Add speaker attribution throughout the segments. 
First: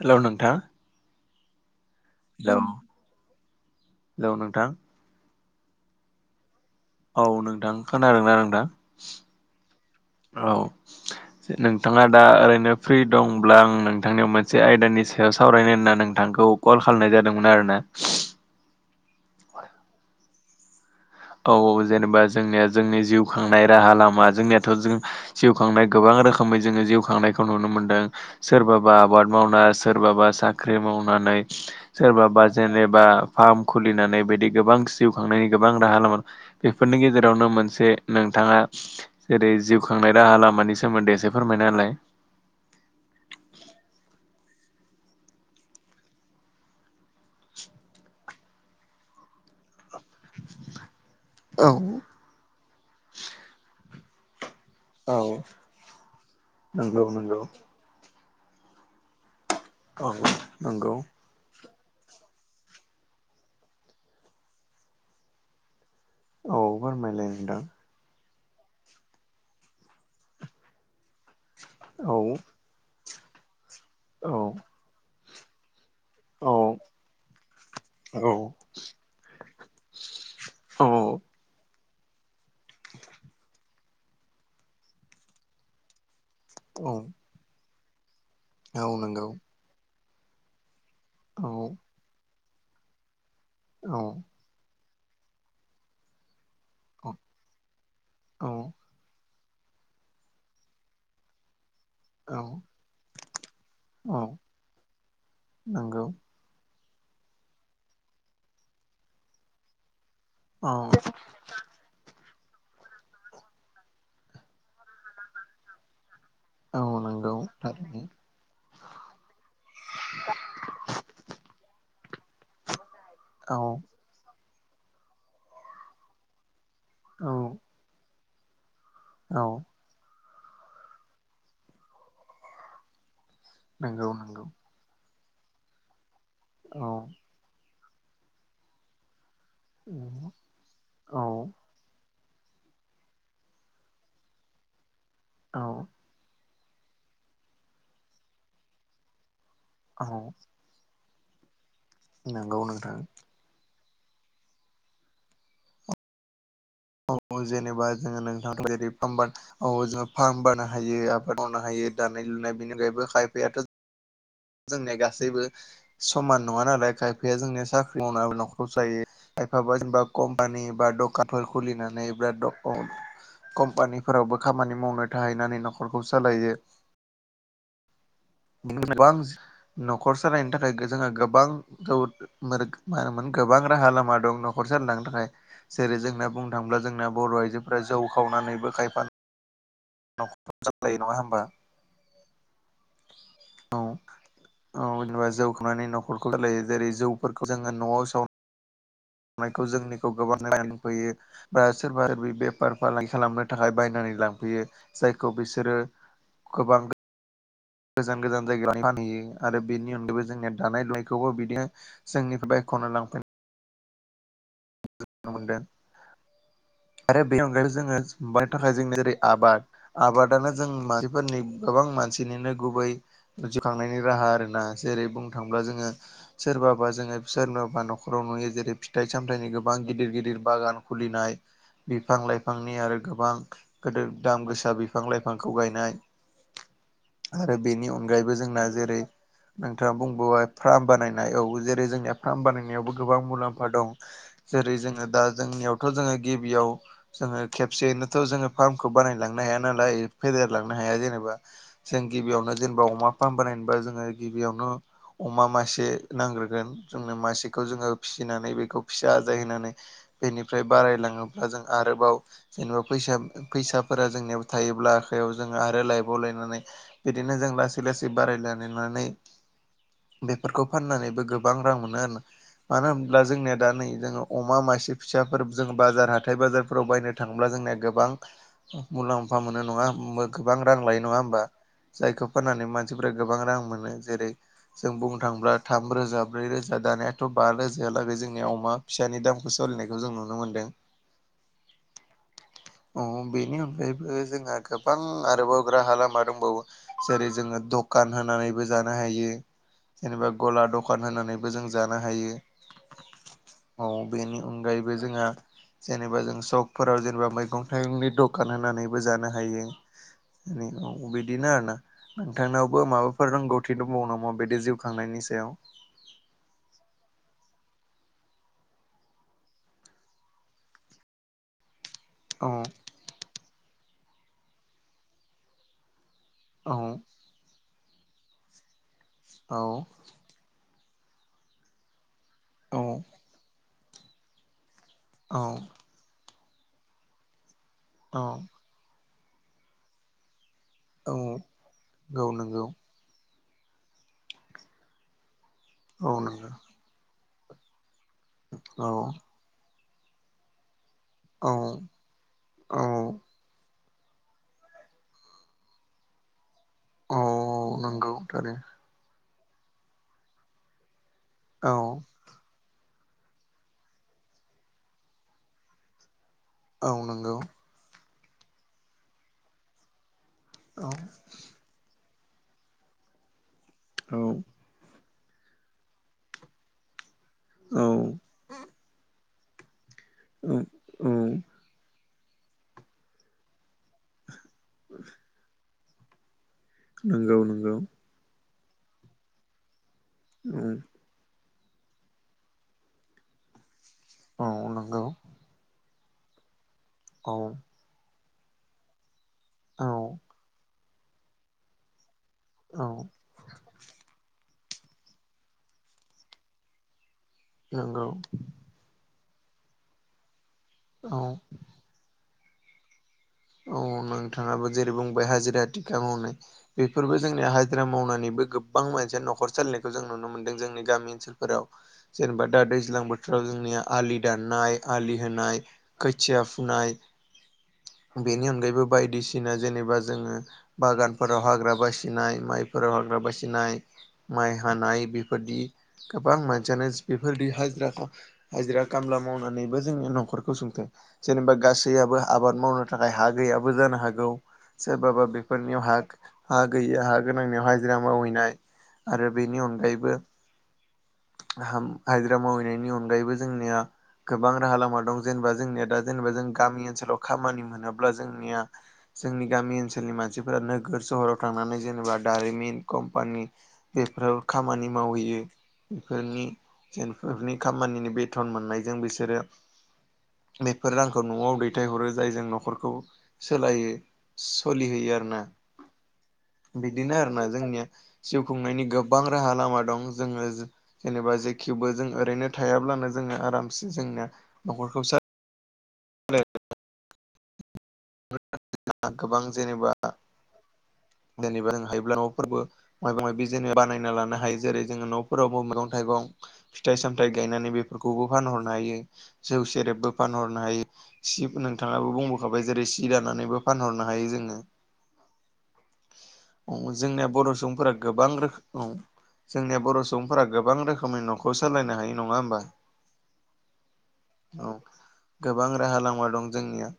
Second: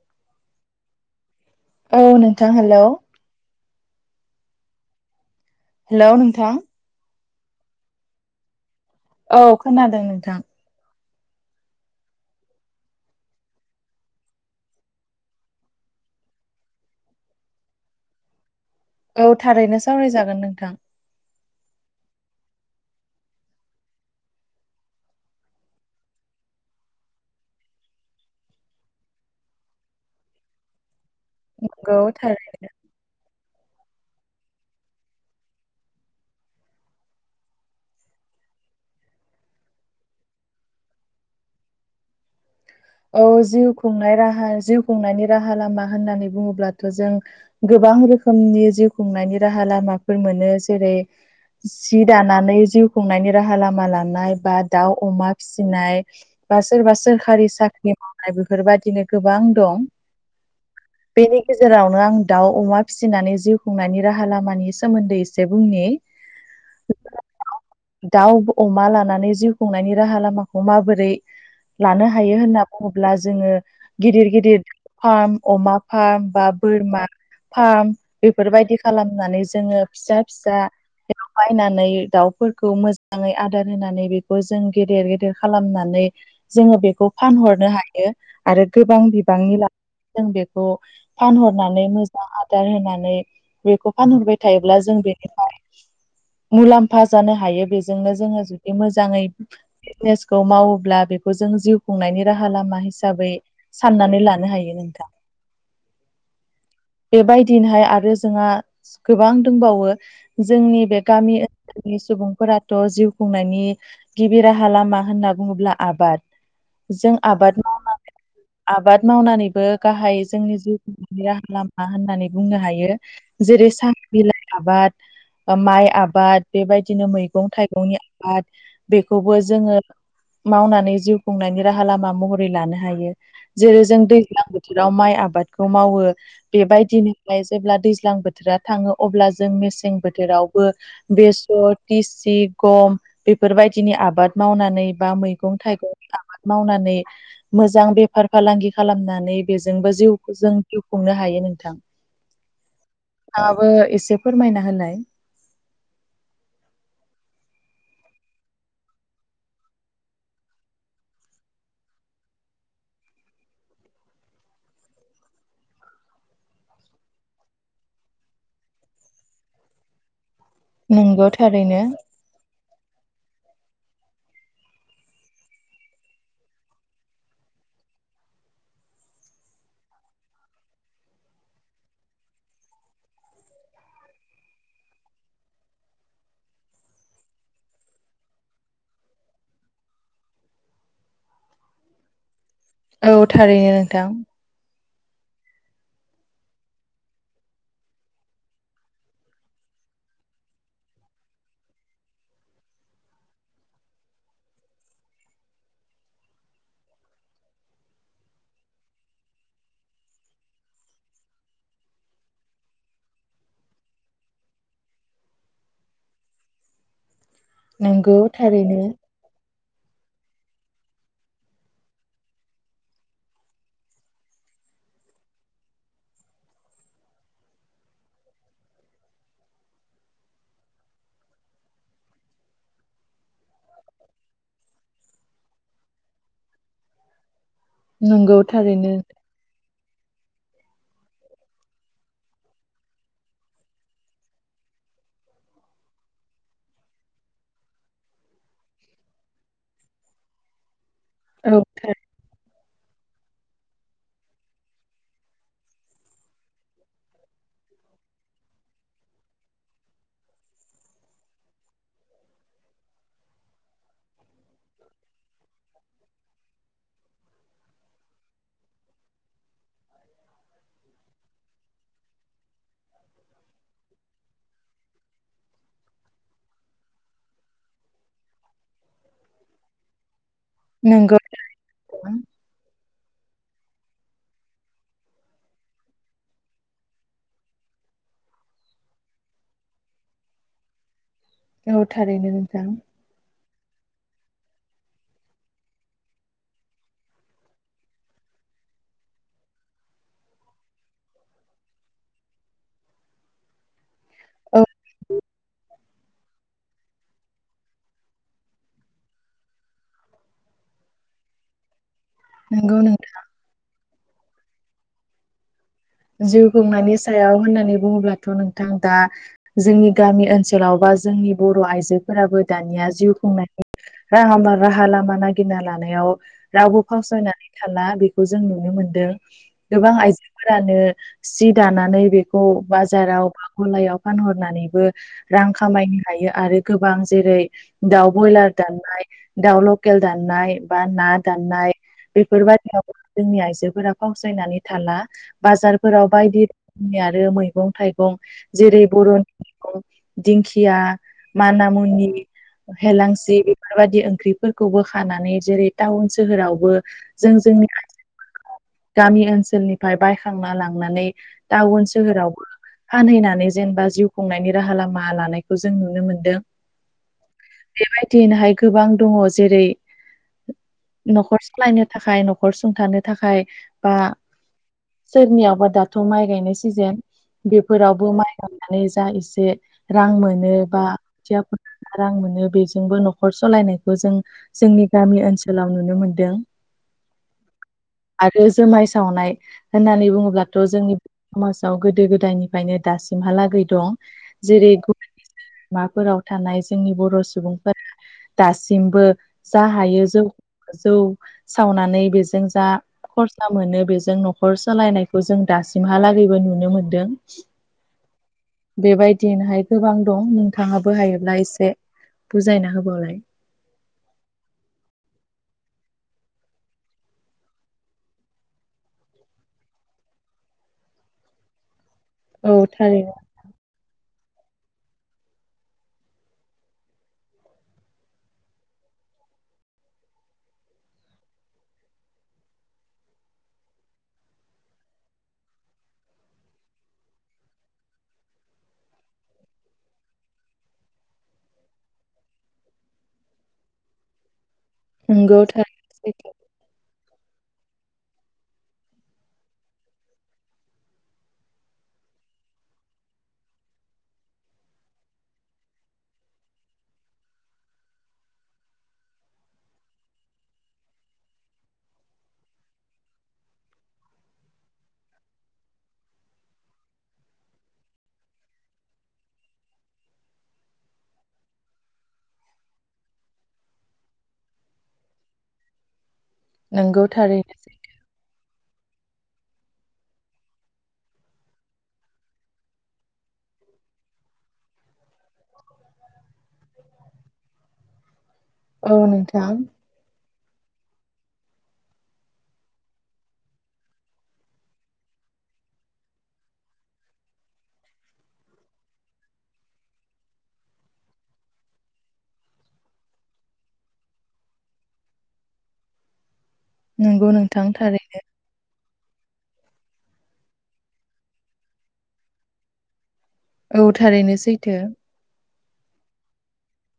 Speaker 1: हेल' नोंथां
Speaker 2: औ नोंथां
Speaker 1: हेल'
Speaker 2: हेलौ
Speaker 1: हेलौ नोंथां
Speaker 2: हेल' नोंथां
Speaker 1: औ नोंथां खोनादोंना नोंथां
Speaker 2: औ खोनादों नोंथां
Speaker 1: [inaudible] जे नोंथाङा दा ओरैनो फ्रि दंब्ला आं नोंथांनियाव मोनसे आयदानि सायाव सावरायनो होनना नोंथांखौ कल खालामनाय जादोंमोन आरो ना।
Speaker 2: औ थारैनो सावरायजागोन नोंथां।
Speaker 1: औ औ जेनेबा जोंनिया जोंनि जिउ खांनाय राहा लामा जोंनियाथ' जों जखांनाय गोबां रोखोमै जोङो जिउ खांनायखौ नुनो मोन्दों। सोरबाबा आबाद मावना सोरबाबा साख्रि मावनानै
Speaker 2: नंगौ
Speaker 1: सोरबा
Speaker 2: थारै
Speaker 1: बा जेनेबा फार्म खुलिनानै बिदि गोबां जिउ खांनायनि गोबां राहा लामोन बेफोरनि गेजेरावनो मोनसे नोंथाङा जेरै जिउ खांनाय राहा लामानि सोमोन्दै एसे फोरमायना होलाय?
Speaker 2: औ जिउ खुंनाय राहा जिउ खुंनायनि राहा लामा होननानै बुङोब्लाथ' जों गोबां रोखोमनि जिउ खुंनायनि राहा लामाफोर मोनो जेरै
Speaker 1: औ
Speaker 2: सि दानानै जिउ खुंनायनि राहा लामा लानाय बा दाउ
Speaker 1: औ
Speaker 2: अमा फिसिनाय बा सोरबा
Speaker 1: नंगौ नंगौ
Speaker 2: सोरखारि साख्रि नि मावनाय बेफोरबायादिनो गोबां दं
Speaker 1: औ नंगौ
Speaker 2: बेनि गेजेरावनो आं दाउ अमा फिसिनानै जिउ खुंनायनि राहा लामानि सोमोन्दै एसे बुंनि
Speaker 1: औ फोरमायलाय नोंथां
Speaker 2: दाउ अमा लानानै जिउ खुंनायनि राहा लामाखौ माबोरै लानो
Speaker 1: औ
Speaker 2: हायो होनना। अब्ला जोङो गिदिर
Speaker 1: औ
Speaker 2: गिदिर फार्म अमा फार्म बा
Speaker 1: औ
Speaker 2: बोरमा फार्म
Speaker 1: औ
Speaker 2: बेफोरबायदि खालाम होननानै जोङो फिसा फिसा बे
Speaker 1: औ
Speaker 2: बायनानै दाउफोरखौ मोजाङै आदार होनानै बेखौ जों गेदेर गेदेर खालामनानै जोङो
Speaker 1: औ
Speaker 2: बेखौ फानहरनो हायो आरो
Speaker 1: औ
Speaker 2: गोबां
Speaker 1: नंगौ
Speaker 2: बिबांनि ला जों बेखौ
Speaker 1: औ
Speaker 2: फानहरनानै मोजां आदार होनानै बेखौ
Speaker 1: औ
Speaker 2: फानहरबाय थायोब्ला जों बेनिफाय मुलाम्फा
Speaker 1: औ
Speaker 2: जानो हायो बेजोंनो जोङो
Speaker 1: औ
Speaker 2: जुदि मोजां जाङै बिजनेसखौ मावोब्ला बेखौ जों जिउ खुंनायनि
Speaker 1: औ
Speaker 2: राहा लामा हिसाबै
Speaker 1: औ
Speaker 2: साननानै लानो हायो नोंथां।
Speaker 1: नंगौ
Speaker 2: बेबायदिनोहाय आरो जोंहा गोबां दंबावो
Speaker 1: औ
Speaker 2: जोंनि बे गामि ओ नसोलनि सुबुंफोराथ' जिउ खुंनायनि गिबि राहा लामा होनना बुङोब्ला आबाद।
Speaker 1: औ
Speaker 2: जों
Speaker 1: नंगौ
Speaker 2: आबाद मावना
Speaker 1: थारैनो
Speaker 2: आबाद मावनानैबो गाहाय जोंनि जिउ खुंनायनि राहा लामा होननानै बुंनो हायो।
Speaker 1: औ
Speaker 2: जेरै सा बिलाइ आबाद बा माइ आबाद बेबायदिनो
Speaker 1: औ
Speaker 2: मैगं थाइगंनि आबाद बेखौबो
Speaker 1: औ
Speaker 2: जोङो मावनानै जिउ खुंनायनि राहा लामा महरै लानो हायो। जेरै जों
Speaker 1: नंगौ नंगौ
Speaker 2: दैज्लां बोथोराव माइ आबादखौ मावो
Speaker 1: औ
Speaker 2: बेबायदिनो जेब्ला दैज्लां बोथोरा थाङो अब्ला जों मेसें बोथोरावबो
Speaker 1: औ
Speaker 2: बेसर लिसि गम बेफोर बायदिनि आबाद मावनानै बा मैगं
Speaker 1: औ
Speaker 2: थाइगं मावनानै मोजां बेफार फालांगि खालामनानै बेजोंबो जिउखौ जों जिउ खुंनो हायो नोंथां।
Speaker 1: नोंगौ नोंथां
Speaker 2: नोंथांआबो एसे फोरमायना होलाय।
Speaker 1: औ जेनेबा जोङो नोंथां [unintelligible] औ जों फार्म बानो हायो आबाद मावनो हायो दानाय लुनाय बेनिफायबो खायफायाथ' जोंनिया गासैबो समान नङा नालाय खायफाया जोंनिया साख्रि मावनानै न'खर जायो खायफाबा जेनेबा कम्पानि बा
Speaker 2: नंगौ
Speaker 1: दखानफोर
Speaker 2: थारैनो
Speaker 1: खुलिनानै बिराद [unintelligible] कम्पानिफोरावबो खामानि मावनो थाहैनानै न'खरखौ सालायो [unintelligible] न'खर सालायनो थाखाय जोङो गोबां [unintelligible] [unintelligible] मामोन गोबां राहा लामा दं न'खर सालायलांनो थाखाय। जेरै जोंना बुंनो थाङोब्ला जोंना बर' आइजोफोरा जौ खावनानैबो खायफा नखर सामलायो नङा होमबा।
Speaker 2: औ थारैनो
Speaker 1: औ
Speaker 2: नोंथां।
Speaker 1: औ जेनेबा जौ खावनानै न'खरखौ सालायो जेरै जौफोरखौ जोङो न'आव साव नायखौ जोंनिखौ गोबां [unintelligible] बा सोरबा बे बेफार फालांगि खालामनो थाखाय बायनानै लांफैयो। जायखौ बिसोरो गोबां गोजान गोजान जायगायाव फानहैयो आरो बेनि अनगायैबो जोंनिया दानाय लुनायखौबो बिदिनो जोंनि बायख'ना लांफै [unintelligible] मोनदों आरो बेनि अनगायैबो
Speaker 2: नंगौ
Speaker 1: जोंङो‌ [unintelligible] थाखाय
Speaker 2: थारैनो
Speaker 1: जोंङो जेरै आबाद आबादानो जों मानसिफोरनि गोबां मानसिनिनो गुबै [unintelligible] खांनायनि राहा आरोना जेरै बुंनो थांब्ला जोंङो सोरबाबा जोङो सोरबाबा न'खराव नुयो जेरै फिथाइ सामथाइनि गो बां गिदिर गिदिर बागान खुलिनाय बिफां लाइफांनि आरो गोबां गोदो दाम गोसा बिफां लाइफांखौ गायनाय आरो बेनि अनगायैबो
Speaker 2: नंगौ
Speaker 1: जोंना
Speaker 2: थारैनो
Speaker 1: जेरै नोंथाङा बुंबोबाय फार्म बानायनाय औ जेरै जोंनिया फार्म बानायनायावबो गोबां मुलाम्फा दं। जेरै जोङो दा जोंनियावथ' जोङो गिबियाव जोंङो खेबसेयैनोथ' जोंङो फार्मखौ बानायलांनो हाया नालाय फेदेरलांनो हाया जेनेब बा
Speaker 2: औ थार
Speaker 1: जों गिबियावनो जेनेबा अमा फार्म बानायनोबा जोंङो गिबियावनो अमा मासे नांग्रोगोन जोंनो मासेखौ जोंङो फिसिनानै बेखौ फिसा आजाय होनानै बेनिफ्राय बारायलांङोब्ला जों आरोबाव जेनेबा फैसा फैसाफोरा जोंनियाव थायोब्ला आखायाव जोंङो आरो लायबावलायनानै बिदिनो जों लासै लासै बारायलनानै बेफोरखौ फाननानैबो गोबां रां मोनो आरोना मानो होनब्ला जोंनिया दा नै जोंङो अमा मासे फिसाफोर जों बाजार हाथाय बाजारफोराव बायनो थांङोब्ला जोंनिया गोबां मुलाम्फा मोनो नंङा गोबां रां लायो
Speaker 2: नंगौ
Speaker 1: नंङा होमबा?
Speaker 2: नोंथां।
Speaker 1: जायखौ फोनानै मानसिफोरा गोबां रां मोनो, जेरै जों बुंनो थांङोब्ला थाम रोजा ब्रै रोजा दानायाथ' बा रोजाायालागै जोंनि अमा फिसानि दामखौ सोलिनायखौ जों नुनो मोनदों।
Speaker 2: औ थारैनो नोंथां।
Speaker 1: औ बेनि अनगायैबो जोंहा गोबां आरोबाव राहा लामा दंबावो। जेरै जोंङो दखान होनानैबो जानो हायो। जेनेबा गला दखान होनानैबो जों जानो हायो। औ बेनि
Speaker 2: औ
Speaker 1: अनगायैबो जोंहा जेनेबा जों सकफोराव जेनेबा मैगं थाइगंनि दखान होनानैबो जानो हायो। औ बिदिनो आरो ना। नोंथांनावबो
Speaker 2: नंगौ नोंथां
Speaker 1: माबाफोर रोंगौथि दंबावो नामा बिदि जिउ खांनायनि सायाव?
Speaker 2: जिउ खुंनायनि सायाव होननानै बुंङोब्लाथ' नोंथां दा जोंनि गामि ओनसोलाव बा जोंनि बर' आइजो फोराबो
Speaker 1: औ
Speaker 2: दानिया जिउ खुंनायनि राहामा राहा लामा नागिरना लानायाव रावबो फावसायनानै थाला बेखौ जों नुनो मोनदों गोबां
Speaker 1: औ
Speaker 2: आइजोफोरानो नो सि दानानै बेखौ
Speaker 1: औ
Speaker 2: बाजाराव बा गलायाव फानहरनानैबो रां
Speaker 1: औ
Speaker 2: खामायनो हायो आरो गोबां जेरै दाउ
Speaker 1: औ
Speaker 2: ब्रयलार दन्नाय दाउ लकेल दान्नाय बा ना
Speaker 1: औ
Speaker 2: दान्नाय
Speaker 1: औ नंगौ
Speaker 2: बेफोरबादियाव जोंनि आइजोफोरा फावसायनानै थाला बाजारफोराव
Speaker 1: औ
Speaker 2: बायदि
Speaker 1: नंगौ
Speaker 2: नि आरो मैगं थाइगं जेरै
Speaker 1: औ
Speaker 2: बर'नि मैगं दिंखिया
Speaker 1: औ
Speaker 2: माना मुनि
Speaker 1: औ
Speaker 2: हेलांसि बेफोरबायदि ओंख्रिफोरखौबो खानानै जेरै टाउन सोहोरावबो
Speaker 1: औ
Speaker 2: जों जोंनि
Speaker 1: नंगौ थारै
Speaker 2: गामि ओनसोलनिफ्राय बायखांना लांनानै
Speaker 1: औ
Speaker 2: टाउन सोहोरावबो फानहैनानै जेनेबा जिउ खुंनायनि राहा लामा लानायखौ जों नुनो मोनदों।
Speaker 1: औ नंगौ।
Speaker 2: बेबायदिनोहाय गोबां दंङ जेरै
Speaker 1: औ
Speaker 2: न'खर लायनो थाखाय न'खर सुंथानो थाखाय बा
Speaker 1: औ
Speaker 2: सोरनियावबा दाथ' माइ गायनाय सिजेन
Speaker 1: औ
Speaker 2: बेफोरावबो माइ गांनानै जा एसे रां मोनो बा
Speaker 1: औ
Speaker 2: खुथिया फुना रां मोनो बेजोंबो न'खर सलायनाय खौ जों जोंनि गामि ओनसोलाव नुनो मोनदों।
Speaker 1: नोंगौ नोंगौ।
Speaker 2: आरो जोमाय सावनाय होननानै बुङोब्लाथ'
Speaker 1: औ
Speaker 2: जोंनि समाजाव गोदो गोदायनिफ्रायनो दासिमहालागै दं
Speaker 1: औ
Speaker 2: जेरै
Speaker 1: नंगौ
Speaker 2: माफोराव थानाय जोंनि बर'
Speaker 1: औ
Speaker 2: सुबुंफोरा दासिमबो जा हायो
Speaker 1: औ
Speaker 2: जौ जौ सावनानै बेजों जा
Speaker 1: औ
Speaker 2: खर सा मोनो बेजों न'खर सोलायनायखौ जों दासिमहालागैबो नुनो मोनदों।
Speaker 1: नोंगौ।
Speaker 2: बेबायदिनोहाय गोबां दं नोंथांङाबो
Speaker 1: औ
Speaker 2: हायोब्ला एसे बुजायना होबावलाय।
Speaker 1: औ नोंथाङाबो जेरै बुंबाय हाजिरा थिखा मावनाय बेफोरबो जोंनिया हाजिरा मावनानैबो गोबां मानसिया न'खर सालिनायखौ जों नुनो मोनदों जोंनि गामि ओनसोल जेनबा
Speaker 2: औ
Speaker 1: दा दैज्लां
Speaker 2: थारैनो
Speaker 1: बोथोर जोंनिया आलि दाननाय आलि होनाय खोथिया फुनाय बेनि अनगायैबो बायदिसिना जेनेबा जोङो बागानफोराव हाग्रा बासिनाय माइफोराव हाग्रा बासिनाय माइ हानाय बेफोरदि गोबां मानसियानो बेफोरदि हाजिराखौ हाजिरा खामला मावनानैबो जोंनि न'खरखौ सुंथों जेनेबा गासैयाबो आबाद मावनो थाखाय हा गैयाबो जानो हागौ सोरबाबा
Speaker 2: नंगौ थारैनो
Speaker 1: बेफोरनियाव हा
Speaker 2: सैथो
Speaker 1: हा गैयि हा गोनांनियाव हाजिरा मावहैनाय आरो बेनि अनगायैबो हाजिरा मावहैनायनि अनगायैबो जोंनिया गोबां राहा लामा दं जेनेबा जोंनिया दा जेनेबा जों गामि ओनसोलाव खामानि मोनोब्ला जोंनिया जोंनि गामि ओनसोलनि मानसिफोरा नोगोर सहराव थांनानै जेनेबा दारिमिन कम्पानि बेफोरावो खामानि मावहैयो। बेफोरनि जेनफोरनि खामानिनि बेथन मोननायजों बिसोरो बेफोर रांखौ न'आव दैथायहरो जायजों न'खरखौ सोलायो सलिहैयो आरोना।
Speaker 2: नंगौ
Speaker 1: बिदिनो आरोना
Speaker 2: थारैनो
Speaker 1: जोंनिया जिउ खुंनायनि गोबां राहा लामा दं जोङो जेनेबा जेखेवबो जों ओरैनो थायाब्लानो जोङो आरामसे जोंनिया न'खरखौ सा [unintelligible]
Speaker 2: सैथो। औ
Speaker 1: गोबां
Speaker 2: नोंथां
Speaker 1: जेनेबा जेनेबा जों हायोब्ला न' फोरबो माबा माबि जेने बानायना लानो हायो जेरै जोङो न'फोरावबो मैगं थाइगं फिथाइ सामथाइ गायनानै बेफोरखौबो फानहरनो हायो जौ सेरेबबो फानहरनो हायो सिब नोंथाङाबो बुंबोखाबाय जेरै सि दानानैबो फानहरनो हायो जोङो। जोंनिया
Speaker 2: नंगौ
Speaker 1: बर'
Speaker 2: नोंथां
Speaker 1: सुबुंफोरा
Speaker 2: थारै
Speaker 1: गोबां रोखोम जोंनिया बर' सुबुंफोरा गोबां रोखोमनि न'खौ सोलायनो हायो नङा होमबा?
Speaker 2: औ थारैनो
Speaker 1: औ
Speaker 2: सैथो।
Speaker 1: गोबां राहा लामा दं जोंनिया।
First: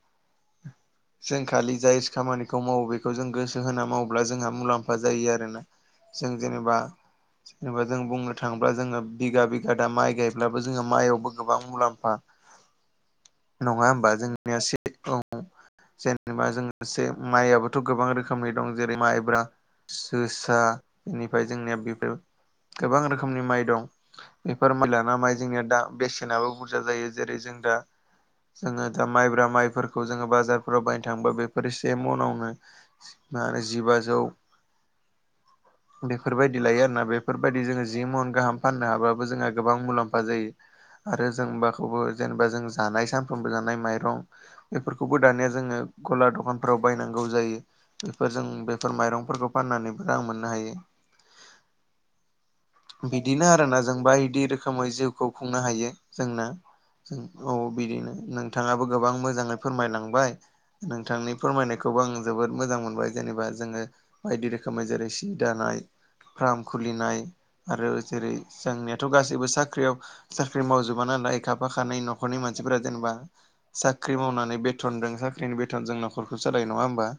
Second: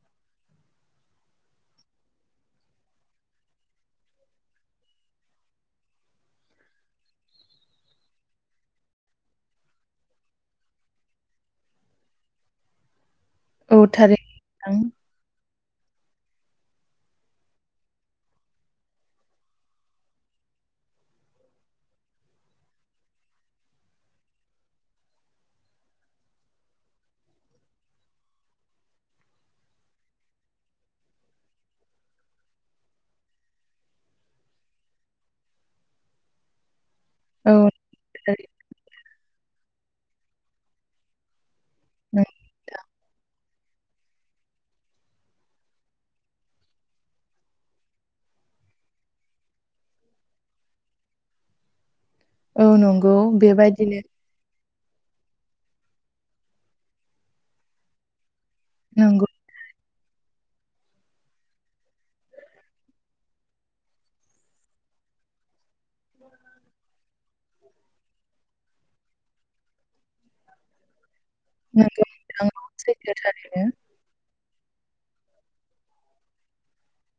Speaker 1: [inaudible] जों खालि जाय खामानिखौ मावो बेखौ जों गोसो होना मावोब्ला जोंहा मुलाम्फा जायो आरोना। जों जेनेबा जेनेबा जों बुंनो थाङोब्ला जोङो बिगा बिगा दा माइ गायब्लाबो जोङो माइआवबो गोबां मुलाम्फा
Speaker 2: औ
Speaker 1: नङा होमबा जों
Speaker 2: थारैनो नोंथां
Speaker 1: औ जेनेबा जोंसे माइआबोथ' गोबां रोखोमनि दं जेरै माइब्रा जोसा इनिफ्राय जोंनिया बेफोर गोबां रोखोमनि माइ दं। बेफोर माइ लाना माइ जोंनिया दा बेसेनाबो बुरजा जायो जेरै जों दा जोङो दा माइब्रा माइफोरखौ जोङो बाजारफोराव बायनो थाङोबा बेफोर एसे मनावनो मा होनो जिबाजौ बेफोरबायदि लायो आरोना बे बेफोरबायदि
Speaker 2: औ
Speaker 1: जोङो जि मन
Speaker 2: थारैनो
Speaker 1: गाहाम फाननो हाबाबो जोंहा गोबां मुलाम्फा जायो आरो जों बा बेखौबो जेनेबा जों जानाय सानफ्रोमबो जानाय माइरं बेफोरखौबो दानाया जोङो गला दखानफ्राव बायनांगौ जायो। बेफोरजों बेफोर माइरंफोरखौ फाननानैबो रां मोननो हायो।
Speaker 2: औ नंगौ
Speaker 1: बिदिनो आरोना जों
Speaker 2: बेबायदिनो
Speaker 1: बायदि रोखोम रोखोमै जिउखौ खुंनो हायो जोंना औ बिदिनो नोंथाङाबो गोबां
Speaker 2: नंगौ
Speaker 1: मोजाङै फोरमायलांबाय नोंथांनि फोरमायनायखौबो आं जोबोद मोजां मोनबाय जेनेबा जोङो बायदि रोखोमै जेरै सि दानाय फार्म खुलिनाय। आरो जेरै जोंनियाथ' गासैबो साख्रियाव साख्रि मावजोबा नालाय। खाफा खानै
Speaker 2: नंगौ
Speaker 1: न'खरनि
Speaker 2: नोंथां
Speaker 1: मानसिफोरा जेनेबा
Speaker 2: सैथो थारैनो
Speaker 1: साख्रि मावनानै बेथनजों साख्रिनि बेथन जों नखरखौ सालाय नङा होमबा।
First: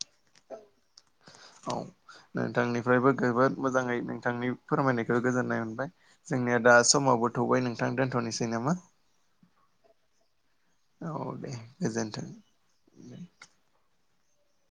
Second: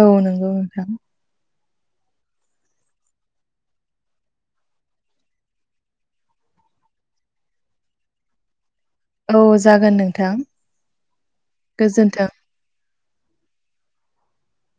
Speaker 2: औ नंगौ नोंथां।
Speaker 1: औ नोंथांनिफ्रायबो जोबोद मोजाङै नोंथांनि फोरमायनायखौ गोजोननाय मोनबाय। जोंनिया दा समावबो थौबाय नोंथां दोनथ'नोसै नामा।
Speaker 2: औ जागोन नोंथां
Speaker 1: औ दे
Speaker 2: गोजोन्थों।
Speaker 1: [inaudible]